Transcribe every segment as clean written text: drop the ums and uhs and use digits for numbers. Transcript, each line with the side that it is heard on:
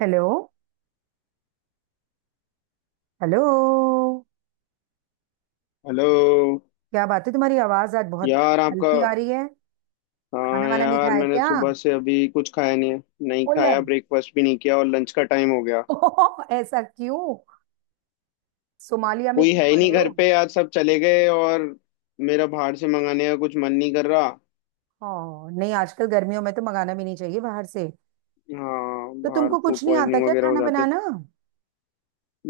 right: Hello. Hello.
left: Hello
right: क्या बात है तुम्हारी आवाज आज बहुत
left: यार। आपका।
right: हल्की आ रही है। खाना
left: हाँ
right: वाना नहीं
left: यार,
right: खाया
left: मैंने
right: क्या।
left: सुबह से अभी कुछ खाया नहीं है। नहीं
right: फुल है।
left: खाया, ब्रेकफास्ट भी नहीं किया और लंच का टाइम हो गया।
right: ऐसा क्यों। सोमालिया में
left: कोई
right: क्यों
left: है ही नहीं
right: पड़े हो।
left: घर पे, आज सब चले गए और मेरा बाहर से मंगाने का कुछ मन नहीं कर रहा।
right: हाँ नहीं, आजकल गर्मियों में तो मंगाना भी नहीं चाहिए बाहर से।
left: हाँ
right: तो
left: बाहर
right: तुमको
left: फूड
right: कुछ नहीं आता
left: पॉइजनिंग
right: क्या
left: वगैरह हो
right: खाना
left: जाते।
right: बनाना।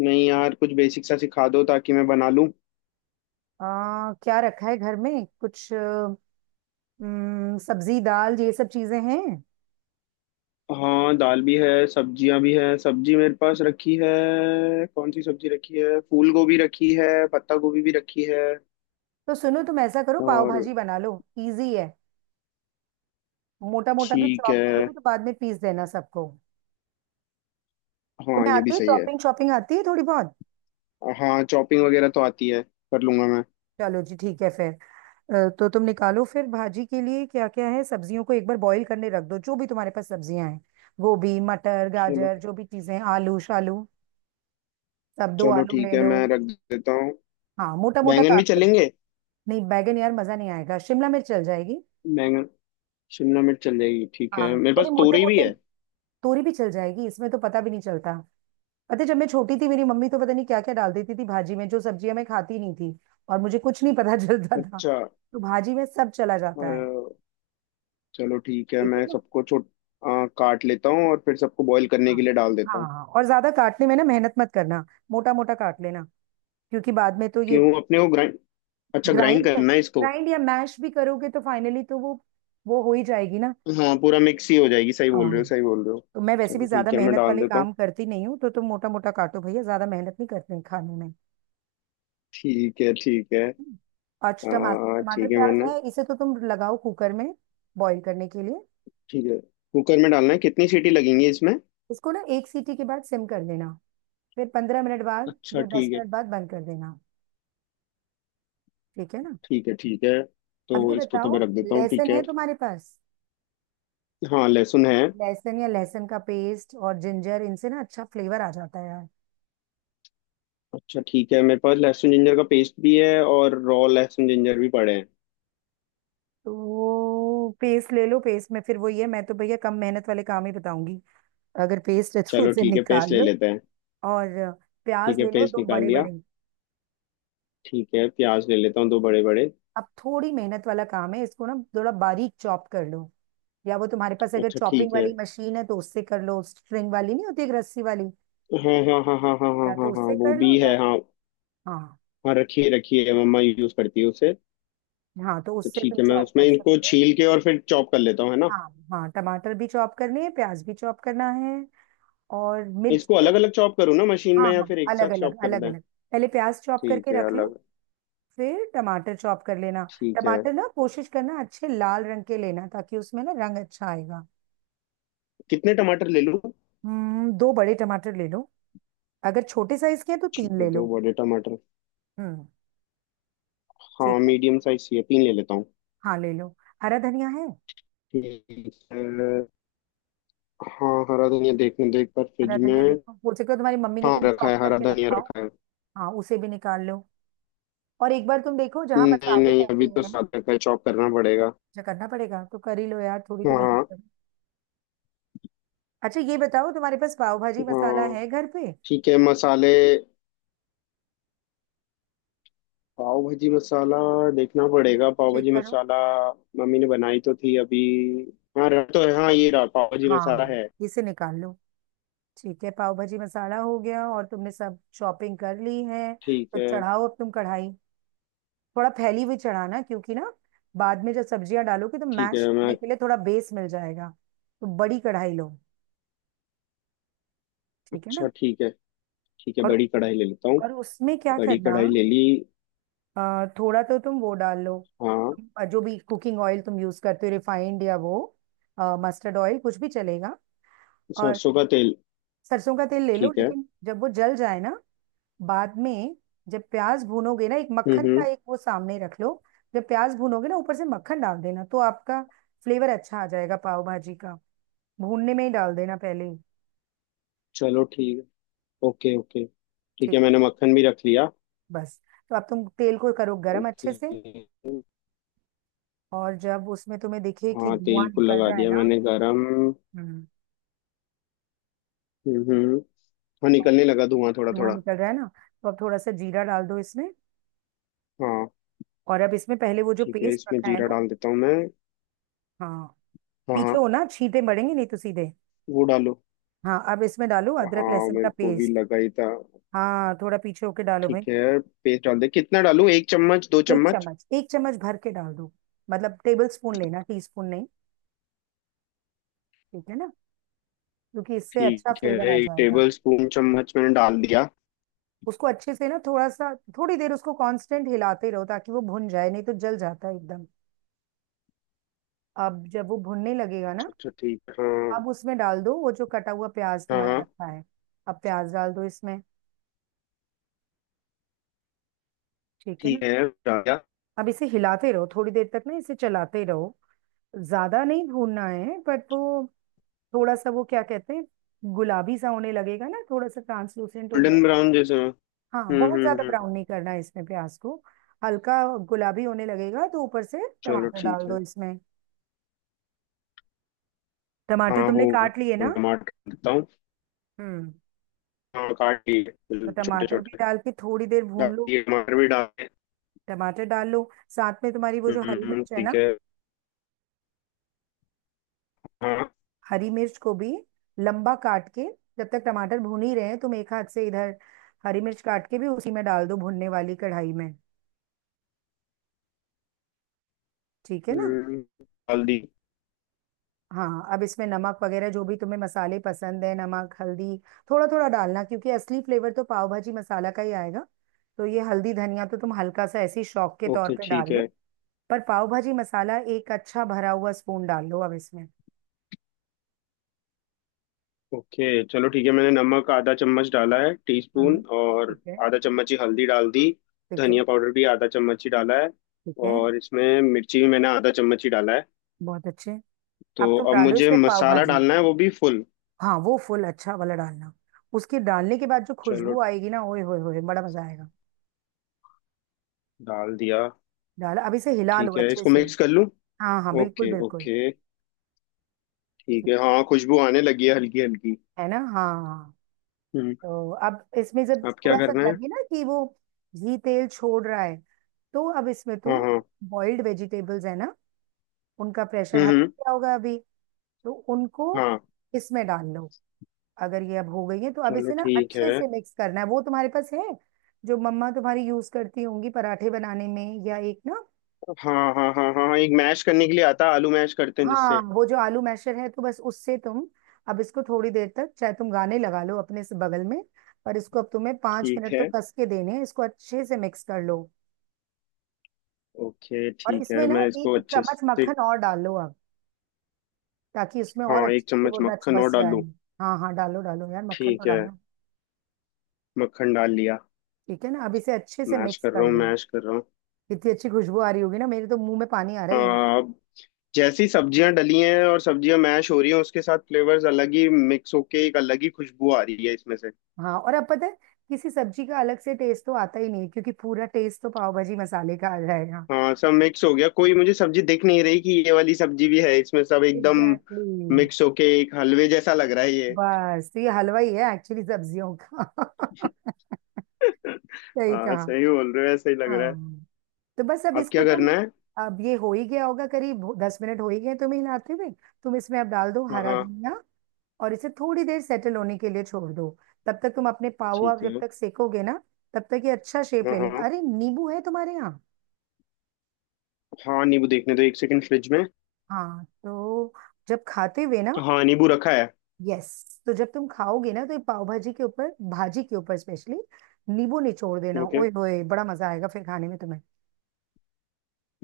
left: नहीं यार, कुछ बेसिक सा सिखा दो ताकि मैं बना लूँ।
right: क्या रखा है घर में कुछ? सब्जी दाल ये सब चीजें हैं।
left: हाँ दाल भी है, सब्जियां भी है, सब्जी मेरे पास रखी है। कौन सी सब्जी रखी है? फूल गोभी रखी है, पत्ता गोभी भी रखी है।
right: तो सुनो, तुम ऐसा करो, पाव
left: और।
right: भाजी बना लो। इजी है। मोटा मोटा भी
left: ठीक
right: चॉप
left: है,
right: करोगे तो बाद में पीस देना सबको।
left: हाँ
right: तुम्हें
left: ये भी
right: आती है
left: सही है।
right: चॉपिंग शॉपिंग, आती है थोड़ी बहुत।
left: हाँ चॉपिंग वगैरह तो आती है, कर लूंगा मैं।
right: चलो जी ठीक है फिर। तो तुम निकालो फिर भाजी के लिए क्या क्या है, सब्जियों को एक बार बॉईल करने रख दो, जो भी तुम्हारे पास सब्जियां हैं। गोभी मटर
left: चलो।
right: गाजर जो भी चीजें, आलू शालू सब, दो
left: चलो
right: आलू
left: ठीक
right: ले
left: है,
right: लो।
left: मैं रख देता हूँ।
right: हाँ मोटा मोटा
left: बैंगन भी
right: काट लो।
left: चलेंगे?
right: नहीं, बैगन यार मजा नहीं आएगा, शिमला मिर्च चल जाएगी।
left: बैंगन शिमला मिर्च चल जाएगी, ठीक
right: हाँ
left: है, मेरे
right: थोड़ी
left: पास
right: मोटे
left: तोरी भी
right: मोटे।
left: है।
right: तोरी भी चल जाएगी, इसमें तो पता भी नहीं चलता। पता है, जब मैं छोटी थी, मेरी मम्मी तो पता नहीं क्या क्या डाल देती थी भाजी में, जो सब्जियां मैं खाती नहीं थी, और मुझे कुछ नहीं पता चलता था।
left: अच्छा।
right: तो भाजी में सब चला
left: अ,
right: जाता है।
left: चलो ठीक है,
right: ठीक है
left: मैं
right: ना।
left: सबको काट लेता हूँ और फिर सबको बॉईल करने
right: हाँ
left: के लिए डाल
right: हाँ,
left: देता हूँ।
right: हाँ, और ज्यादा काटने में ना मेहनत मत करना। मोटा मोटा काट लेना। क्योंकि बाद में तो ये
left: क्यों अपने को ग्राइंड अच्छा, ग्राइंड
right: ग्राइंड कर
left: करना है इसको?
right: ग्राइंड या मैश भी करोगे तो फाइनली तो वो, हो ही जाएगी ना।
left: हाँ पूरा मिक्स ही हो जाएगी, सही बोल रहे हो,
right: हाँ,
left: सही बोल रहे हो।
right: तो मैं वैसे भी
left: चलो
right: ज्यादा
left: ठीक है, मैं
right: मेहनत
left: डाल
right: वाले
left: देता हूँ।
right: काम करती नहीं हूँ, तो तुम मोटा मोटा काटो भैया, ज्यादा मेहनत नहीं करते हैं खाने में।
left: ठीक है, ठीक है।
right: हम्म। और टमाटर, टमाटर
left: ठीक है,
right: प्याज
left: मैंने।
right: है इसे तो तुम लगाओ कुकर में बॉईल करने के लिए।
left: ठीक है। कुकर में डालना है, कितनी सीटी लगेंगी इसमें?
right: इसको ना एक सीटी के बाद सिम कर देना। फिर 15 मिनट बाद
left: अच्छा
right: या दस
left: ठीक है।
right: मिनट बाद बंद कर देना। ठीक है ना।
left: ठीक है, ठीक है।
right: अब ये
left: तो इसको तो मैं
right: बताओ,
left: रख देता हूँ, ठीक
right: लहसुन
left: है।
right: है तुम्हारे पास।
left: हाँ लहसुन है।
right: लहसुन या लहसुन का पेस्ट और जिंजर, इनसे ना अच्छा फ्लेवर आ जाता है यार।
left: अच्छा ठीक है, मेरे पास लहसुन जिंजर का पेस्ट भी है और रॉ लहसुन जिंजर भी पड़े हैं।
right: तो वो पेस्ट ले लो, पेस्ट में फिर वो ये, मैं तो भैया कम मेहनत वाले काम ही बताऊंगी। अगर पेस्ट है तो
left: चलो
right: उसे
left: ठीक है, पेस्ट
right: निकाल
left: ले
right: लो।
left: लेते हैं।
right: और
left: ठीक
right: प्याज
left: है,
right: ले लो
left: पेस्ट
right: दो
left: निकाल
right: बड़े
left: लिया।
right: बड़े।
left: ठीक है, प्याज ले लेता हूँ दो बड़े बड़े।
right: अब थोड़ी मेहनत वाला काम है, इसको ना थोड़ा बारीक चॉप कर लो। या वो, तुम्हारे पास अगर
left: अच्छा
right: चॉपिंग
left: ठीक है।
right: वाली मशीन है तो उससे कर लो, स्ट्रिंग वाली नहीं होती, एक रस्सी वाली।
left: हाँ हाँ हाँ हाँ हाँ हाँ
right: या तो
left: हाँ हाँ,
right: उससे
left: वो
right: कर लो
left: भी
right: या।
left: है हाँ।
right: हाँ।
left: हाँ रखिए रखिए, मम्मा यूज करती है उसे।
right: हाँ तो
left: तो
right: उससे तुम
left: ठीक है, मैं
right: चॉप
left: उसमें
right: कर
left: इनको
right: सकते हो।
left: छील के और फिर चॉप कर लेता हूँ, है ना?
right: हाँ, हाँ टमाटर भी चॉप करने हैं, प्याज भी चॉप करना है, और
left: इसको
right: मिर्ची तो।
left: अलग अलग चॉप करूँ ना मशीन में
right: हाँ
left: या
right: हाँ,
left: फिर एक
right: अलग
left: साथ
right: अलग,
left: चॉप कर
right: अलग
left: दें?
right: अलग। पहले प्याज चॉप
left: ठीक
right: करके
left: है,
right: रख लो।
left: अलग।
right: फिर टमाटर चॉप कर लेना।
left: ठीक है।
right: टमाटर ना कोशिश करना अच्छे लाल रंग के लेना, ताकि उसमें ना रंग अच्छा आएगा।
left: कितने टमाटर ले लूँ?
right: दो बड़े टमाटर ले लो। अगर छोटे साइज के हैं तो
left: ठीक
right: तीन
left: है,
right: ले
left: दो
right: लो।
left: बड़े टमाटर।
right: हम्म। ठीक
left: हाँ
right: है।
left: मीडियम साइज चाहिए, तीन ले लेता हूँ।
right: हाँ ले लो। हरा धनिया है।
left: ठीक है। हाँ हरा धनिया देखने देख पर
right: हरा
left: फ्रिज
right: धनिया
left: में।
right: देखो, हो सके तो तुम्हारी मम्मी ने
left: हाँ
right: कहीं
left: रखा
right: चॉप
left: है, हरा
right: करके
left: धनिया
right: रखा हो।
left: रखा है।
right: हाँ उसे भी निकाल लो। और एक बार तुम देखो जहाँ
left: नहीं
right: मसाले
left: नहीं,
right: रहते
left: अभी तो
right: हैं।
left: साथ रखा है, चॉप करना पड़ेगा।
right: जो करना पड़ेगा तो कर ही लो यार, थोड़ी तो मेहनत।
left: हाँ
right: अच्छा ये बताओ, तुम्हारे पास पाव भाजी मसाला
left: हाँ,
right: है घर पे।
left: ठीक है मसाले। पाव भाजी मसाला। देखना पड़ेगा पाव
right: चेक
left: भाजी
right: करो।
left: मसाला। मम्मी ने बनाई तो थी अभी। हाँ रहा तो है, हाँ ये रहा, पाव भाजी मसाला
right: हाँ
left: है।
right: इसे निकाल लो। ठीक है, पाव भाजी मसाला हो गया, और तुमने सब शॉपिंग कर ली है।
left: ठीक
right: तो
left: है।
right: चढ़ाओ अब तुम कढ़ाई। थोड़ा फैली हुई चढ़ाना, क्योंकि ना बाद में जब सब्जियां डालोगे तो
left: ठीक
right: मैश
left: है
right: करने
left: मैं।
right: के लिए थोड़ा बेस मिल जाएगा। तो बड़ी कढ़ाई लो। ठीक है ना।
left: अच्छा ठीक है। ठीक है,
right: और
left: बड़ी कढ़ाई ले लेता हूँ।
right: और उसमें क्या
left: बड़ी
right: करना।
left: कढ़ाई ले ली।
right: थोड़ा तो तुम वो डाल लो।
left: हाँ
right: जो भी कुकिंग ऑयल तुम यूज करते हो, रिफाइंड या वो मस्टर्ड ऑयल कुछ भी चलेगा। और
left: सरसों का तेल।
right: सरसों का तेल ले लो,
left: ठीक है।
right: लेकिन जब वो जल जाए ना, बाद में जब प्याज भूनोगे ना, एक मक्खन का
left: हम्म।
right: एक वो सामने रख लो। जब प्याज भूनोगे ना ऊपर से मक्खन डाल देना, तो आपका फ्लेवर अच्छा आ जाएगा पाव भाजी का। भूनने में ही डाल देना पहले ही।
left: चलो ठीक है। Okay okay. ठीक
right: ठीक
left: है,
right: है,
left: मैंने मक्खन भी रख लिया।
right: बस। तो अब तुम तेल को करो गरम
left: ओके।
right: अच्छे से। और जब उसमें तुम्हें दिखे कि
left: हाँ
right: धुआं
left: तेल को
right: निकल
left: लगा
right: रहा है
left: दिया
right: ना,
left: मैंने गरम।
right: हम्म
left: हम्म। हाँ
right: और
left: निकलने लगा धुआं, थोड़ा
right: धुआं
left: थोड़ा।
right: निकल रहा है ना, तो अब थोड़ा सा जीरा डाल दो इसमें।
left: हाँ।
right: और अब इसमें पहले वो जो
left: ठीक है,
right: पेस्ट
left: इसमें
right: रखा है
left: जीरा
right: ना।
left: डाल देता हूँ मैं।
right: हाँ,
left: हाँ
right: पीछे
left: हाँ।
right: हो ना छींटे मरेंगे, नहीं तो सीधे।
left: वो डालो।
right: हाँ अब इसमें डालो अदरक
left: हाँ
right: लहसुन का
left: मेरे को भी
right: पेस्ट।
left: लगा ही था।
right: हाँ थोड़ा पीछे होके डालो
left: ठीक
right: भाई।
left: है, पेस्ट डाल दे, कितना डालूं, एक चम्मच दो
right: एक
left: चम्मच?
right: चम्मच, एक चम्मच भर के डाल दो। मतलब टेबल स्पून लेना, टी स्पून नहीं। ठीक है ना। क्योंकि इससे अच्छा
left: ठीक है,
right: फ्लेवर आ
left: एक
right: जाएगा।
left: टेबल स्पून चम्मच मैंने डाल दिया।
right: उसको अच्छे से ना थोड़ा सा, थोड़ी देर उसको कांस्टेंट हिलाते रहो, ताकि वो भुन जाए, नहीं तो जल जाता है एकदम। अब जब वो भुनने लगेगा ना,
left: अच्छा अच्छा, ठीक है हाँ।
right: अब उसमें डाल दो वो जो कटा हुआ प्याज
left: हाँ
right: तुम्हारा
left: हाँ।
right: रखा है। अब प्याज डाल दो इसमें। ठीक है ना।
left: ठीक है, डाल दिया।
right: अब इसे हिलाते रहो थोड़ी देर तक ना, इसे चलाते रहो। ज्यादा नहीं भूनना है, बट वो थोड़ा सा वो क्या कहते हैं, गुलाबी सा होने लगेगा ना, थोड़ा सा ट्रांसलूसेंट हो जाए।
left: गोल्डन ब्राउन जैसे हो।
right: हाँ, बहुत ज्यादा
left: हम्म।
right: ब्राउन नहीं करना है इसमें प्याज को। हल्का गुलाबी होने लगेगा तो ऊपर से
left: चलो
right: टमाटर
left: ठीक
right: डाल
left: है।
right: दो इसमें। टमाटर
left: हाँ
right: तुमने
left: होगा,
right: काट लिए ना।
left: टमाटर डाल देता हूँ।
right: हम्म
left: हाँ काट लिए,
right: तो
left: छोटे
right: टमाटर भी
left: छोटे।
right: डाल के थोड़ी देर
left: डाल
right: भून लो।
left: दिए, टमाटर भी डाल दिए।
right: टमाटर डाल लो साथ में, तुम्हारी वो जो हरी मिर्च है ना,
left: ठीक है हाँ।
right: हरी मिर्च को भी लंबा काट के, जब तक टमाटर भून ही रहे हैं तुम एक हाथ से इधर हरी मिर्च काट के भी उसी में डाल दो, भुनने वाली कढ़ाई में। ठीक है ना।
left: डाल दी।
right: हाँ अब इसमें नमक वगैरह जो भी तुम्हें मसाले पसंद है, नमक हल्दी थोड़ा थोड़ा डालना, क्योंकि असली फ्लेवर तो पाव भाजी मसाला का ही आएगा। तो ये हल्दी धनिया तो तुम हल्का सा ऐसे ही शौक के तौर
left: ओके
right: पे डाल
left: ठीक है।
right: लो। पर पाव भाजी मसाला एक अच्छा भरा हुआ स्पून डाल लो अब इसमें।
left: ओके चलो ठीक है, मैंने नमक आधा चम्मच डाला है, टीस्पून,
right: हम्म।
left: और
right: ठीक है।
left: आधा चम्मच ही हल्दी डाल दी।
right: ठीक है।
left: धनिया पाउडर भी आधा चम्मच ही डाला है।
right: ठीक है।
left: और इसमें मिर्ची भी मैंने आधा चम्मच ही डाला है।
right: बहुत अच्छे।
left: तो
right: अब तुम
left: अब
right: डालो
left: मुझे
right: इसमें पाव
left: मसाला
right: भाजी,
left: डालना है, वो भी फुल।
right: हाँ, वो फुल अच्छा वाला डालना। उसके डालने के बाद जो
left: चलो
right: खुशबू आएगी ना, ओए होए होए, बड़ा मजा आएगा।
left: डाल दिया।
right: डाल। अब इसे हिला लो
left: ठीक है,
right: अच्छे
left: इसको
right: से।
left: मिक्स कर लूँ।
right: हाँ हाँ बिल्कुल
left: ओके
right: बिल्कुल।
left: ओके। ठीक है, हाँ खुशबू आने लगी है, हल्की हल्की।
right: है ना। हाँ
left: हम्म।
right: तो अब इसमें जब
left: अब क्या
right: थोड़ा सा
left: करना है?
right: लगे ना कि वो घी तेल छोड़ रहा है, तो अब इसमें
left: हाँ
right: तुम,
left: हाँ।
right: बॉइल्ड वेजिटेबल्स है ना, उनका प्रेशर हट
left: हम्म।
right: गया होगा अभी, तो उनको
left: हाँ।
right: इसमें डाल लो। अगर ये अब हो गई है, तो अब
left: चलो
right: इसे ना
left: ठीक
right: अच्छे
left: है।
right: से मिक्स करना है, वो तुम्हारे पास है जो मम्मा तुम्हारी यूज करती होंगी पराठे बनाने में, या एक ना,
left: हाँ हाँ हाँ हाँ हाँ, एक मैश करने के लिए आता है, आलू मैश करते हैं
right: हाँ
left: जिससे।
right: वो जो आलू मैशर है, तो बस उससे तुम, अब इसको थोड़ी देर तक, चाहे तुम गाने लगा लो अपने से बगल में, पर इसको अब तुम्हें पांच
left: ठीक
right: मिनट तो
left: है।
right: कस के देने हैं, इसको अच्छे से मिक्स कर लो।
left: ओके
right: और
left: ठीक है,
right: इसमें ना
left: मैं
right: एक
left: इसको अच्छे
right: चम्मच
left: से।
right: मक्खन और डालो अब, ताकि उसमें और
left: हाँ एक
right: अच्छे से
left: चम्मच
right: वो रच
left: मक्खन और
right: बस
left: डाल
right: जाए।
left: लूँ।
right: हाँ हाँ डालो डालो यार, मक्खन तो
left: ठीक है,
right: डालो।
left: मक्खन डाल लिया।
right: ठीक है ना। अब इसे अच्छे से
left: मैश
right: मिक्स
left: कर
right: कर
left: रहा हूँ,
right: लो।
left: मैश कर रहा हूँ।
right: इतनी अच्छी खुशबू आ रही होगी ना, मेरे तो मुंह में पानी आ रहा है।
left: हाँ, अब जैसी सब्जियां डली हैं और सब्जियां मैश हो रही हैं, उसके साथ फ्लेवर्स अलग ही मिक्स होके एक अलग ही खुशबू आ रही है इसमें से।
right: हाँ। और अब पता है, किसी सब्जी का अलग से टेस्ट तो आता ही नहीं, क्योंकि पूरा टेस्ट तो पाव भाजी मसाले का आ जाएगा।
left: हाँ सब मिक्स हो गया, कोई मुझे सब्जी दिख नहीं रही कि ये वाली सब्जी भी है, इसमें सब एकदम
right: एग्जैक्टली।
left: मिक्स होके एक हलवे जैसा लग रहा है ये।
right: बस तो ये हलवा ही है एक्चुअली सब्जियों का सही
left: हाँ
right: कहा।
left: सही बोल रहे हो, ऐसा ही लग रहा है।
right: हाँ, तो बस अब
left: अब
right: इसको
left: क्या
right: तुम,
left: करना है?
right: अब ये हो ही गया होगा, करीब 10 मिनट हो ही गए तुम्हें हिलाते हुए। तुम इसमें अब डाल दो
left: हाँ
right: हरा
left: हाँ
right: धनिया, और इसे थोड़ी देर सेटल होने के लिए छोड़ दो। तब तक तुम अपने पाव, आप
left: ठीक
right: जब
left: है।
right: तक सेकोगे ना, तब तक ये अच्छा शेप
left: हाँ
right: ले लेगा।
left: हाँ।
right: अरे नींबू है तुम्हारे यहाँ।
left: हाँ नींबू देखने दो, एक सेकंड, फ्रिज में।
right: हाँ तो जब खाते हुए ना,
left: तो हाँ, नींबू रखा है।
right: यस, तो जब तुम खाओगे ना, तो ये पाव भाजी के ऊपर, भाजी के ऊपर स्पेशली नींबू निचोड़ देना,
left: ओके।
right: ओए होए, बड़ा मजा आएगा फिर खाने में तुम्हें।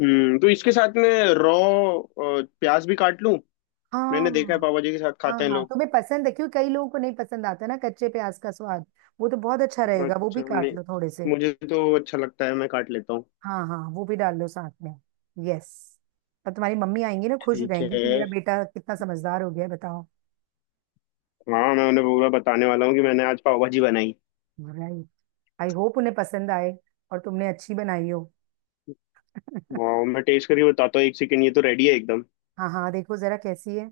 left: हम्म, तो इसके साथ में रॉ प्याज भी काट लूं। मैंने देखा है,
right: हाँ
left: पापा जी के साथ
right: हाँ।
left: खाते हैं
right: हाँ
left: लोग।
right: तुम्हें पसंद है क्यों? कई लोगों को नहीं पसंद आता ना कच्चे प्याज का स्वाद। वो तो बहुत अच्छा रहेगा, वो
left: अच्छा
right: भी काट
left: नहीं,
right: लो थोड़े से।
left: मुझे तो अच्छा लगता है, मैं काट लेता हूँ।
right: हाँ हाँ वो भी डाल लो साथ में। यस। और तुम्हारी मम्मी आएंगी ना, खुश
left: ठीक
right: रहेंगी
left: है।
right: कि मेरा बेटा कितना समझदार हो गया है बताओ।
left: हाँ मैं उन्हें पूरा बताने वाला हूँ कि मैंने आज पाव भाजी बनाई।
right: राइट। आई होप उन्हें पसंद आए, और तुमने अच्छी बनाई हो।
left: वाह, मैं टेस्ट करके बताता हूँ, एक सेकंड, ये तो रेडी है एकदम।
right: हाँ हाँ, देखो जरा कैसी है।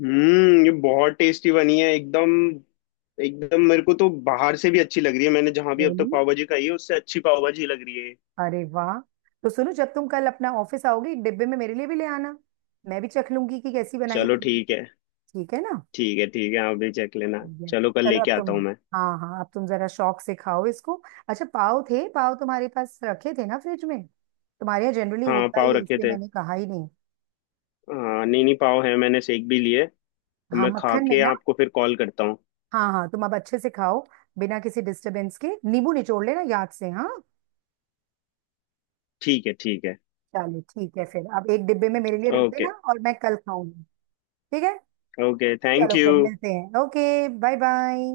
left: हम्म, ये बहुत टेस्टी बनी है एकदम। एकदम, मेरे को तो बाहर से भी अच्छी लग रही है, मैंने जहां भी अब तक
right: रियली।
left: पाव भाजी खाई है उससे अच्छी पाव भाजी लग रही है।
right: अरे वाह। तो सुनो, जब तुम कल अपना ऑफिस आओगी, एक डिब्बे में मेरे लिए भी ले आना, मैं भी चख लूंगी कि कैसी बनाई है
left: चलो
right: तुमने।
left: ठीक है।
right: ठीक है ना।
left: ठीक है ठीक है, आप भी चख लेना,
right: आइए।
left: चलो कल
right: चलो अब
left: लेके
right: तुम,
left: आता हूँ मैं।
right: हाँ हाँ अब तुम जरा शौक से खाओ इसको। अच्छा, पाव थे? पाव तुम्हारे पास रखे थे ना फ्रिज में? तुम्हारे यहाँ जनरली
left: हाँ
right: होता
left: पाव
right: ही है
left: रखे
right: इसलिए
left: थे।
right: मैंने कहा ही नहीं।
left: हाँ नहीं नहीं, पाव है, मैंने सेक भी लिए। अब
right: हाँ,
left: मैं खा
right: मक्खन में
left: के
right: ना।
left: आपको फिर कॉल करता हूँ।
right: हाँ हाँ तुम अब अच्छे से खाओ, बिना किसी डिस्टरबेंस के। नींबू निचोड़ लेना याद से, हाँ।
left: ठीक है, ठीक है।
right: चलो ठीक है फिर, अब एक डिब्बे में मेरे लिए रख
left: ओके
right: देना और मैं कल खाऊंगी। ठीक है।
left: ओके, थैंक
right: चलो
left: यू।
right: फिर मिलते हैं, ओके। Bye bye.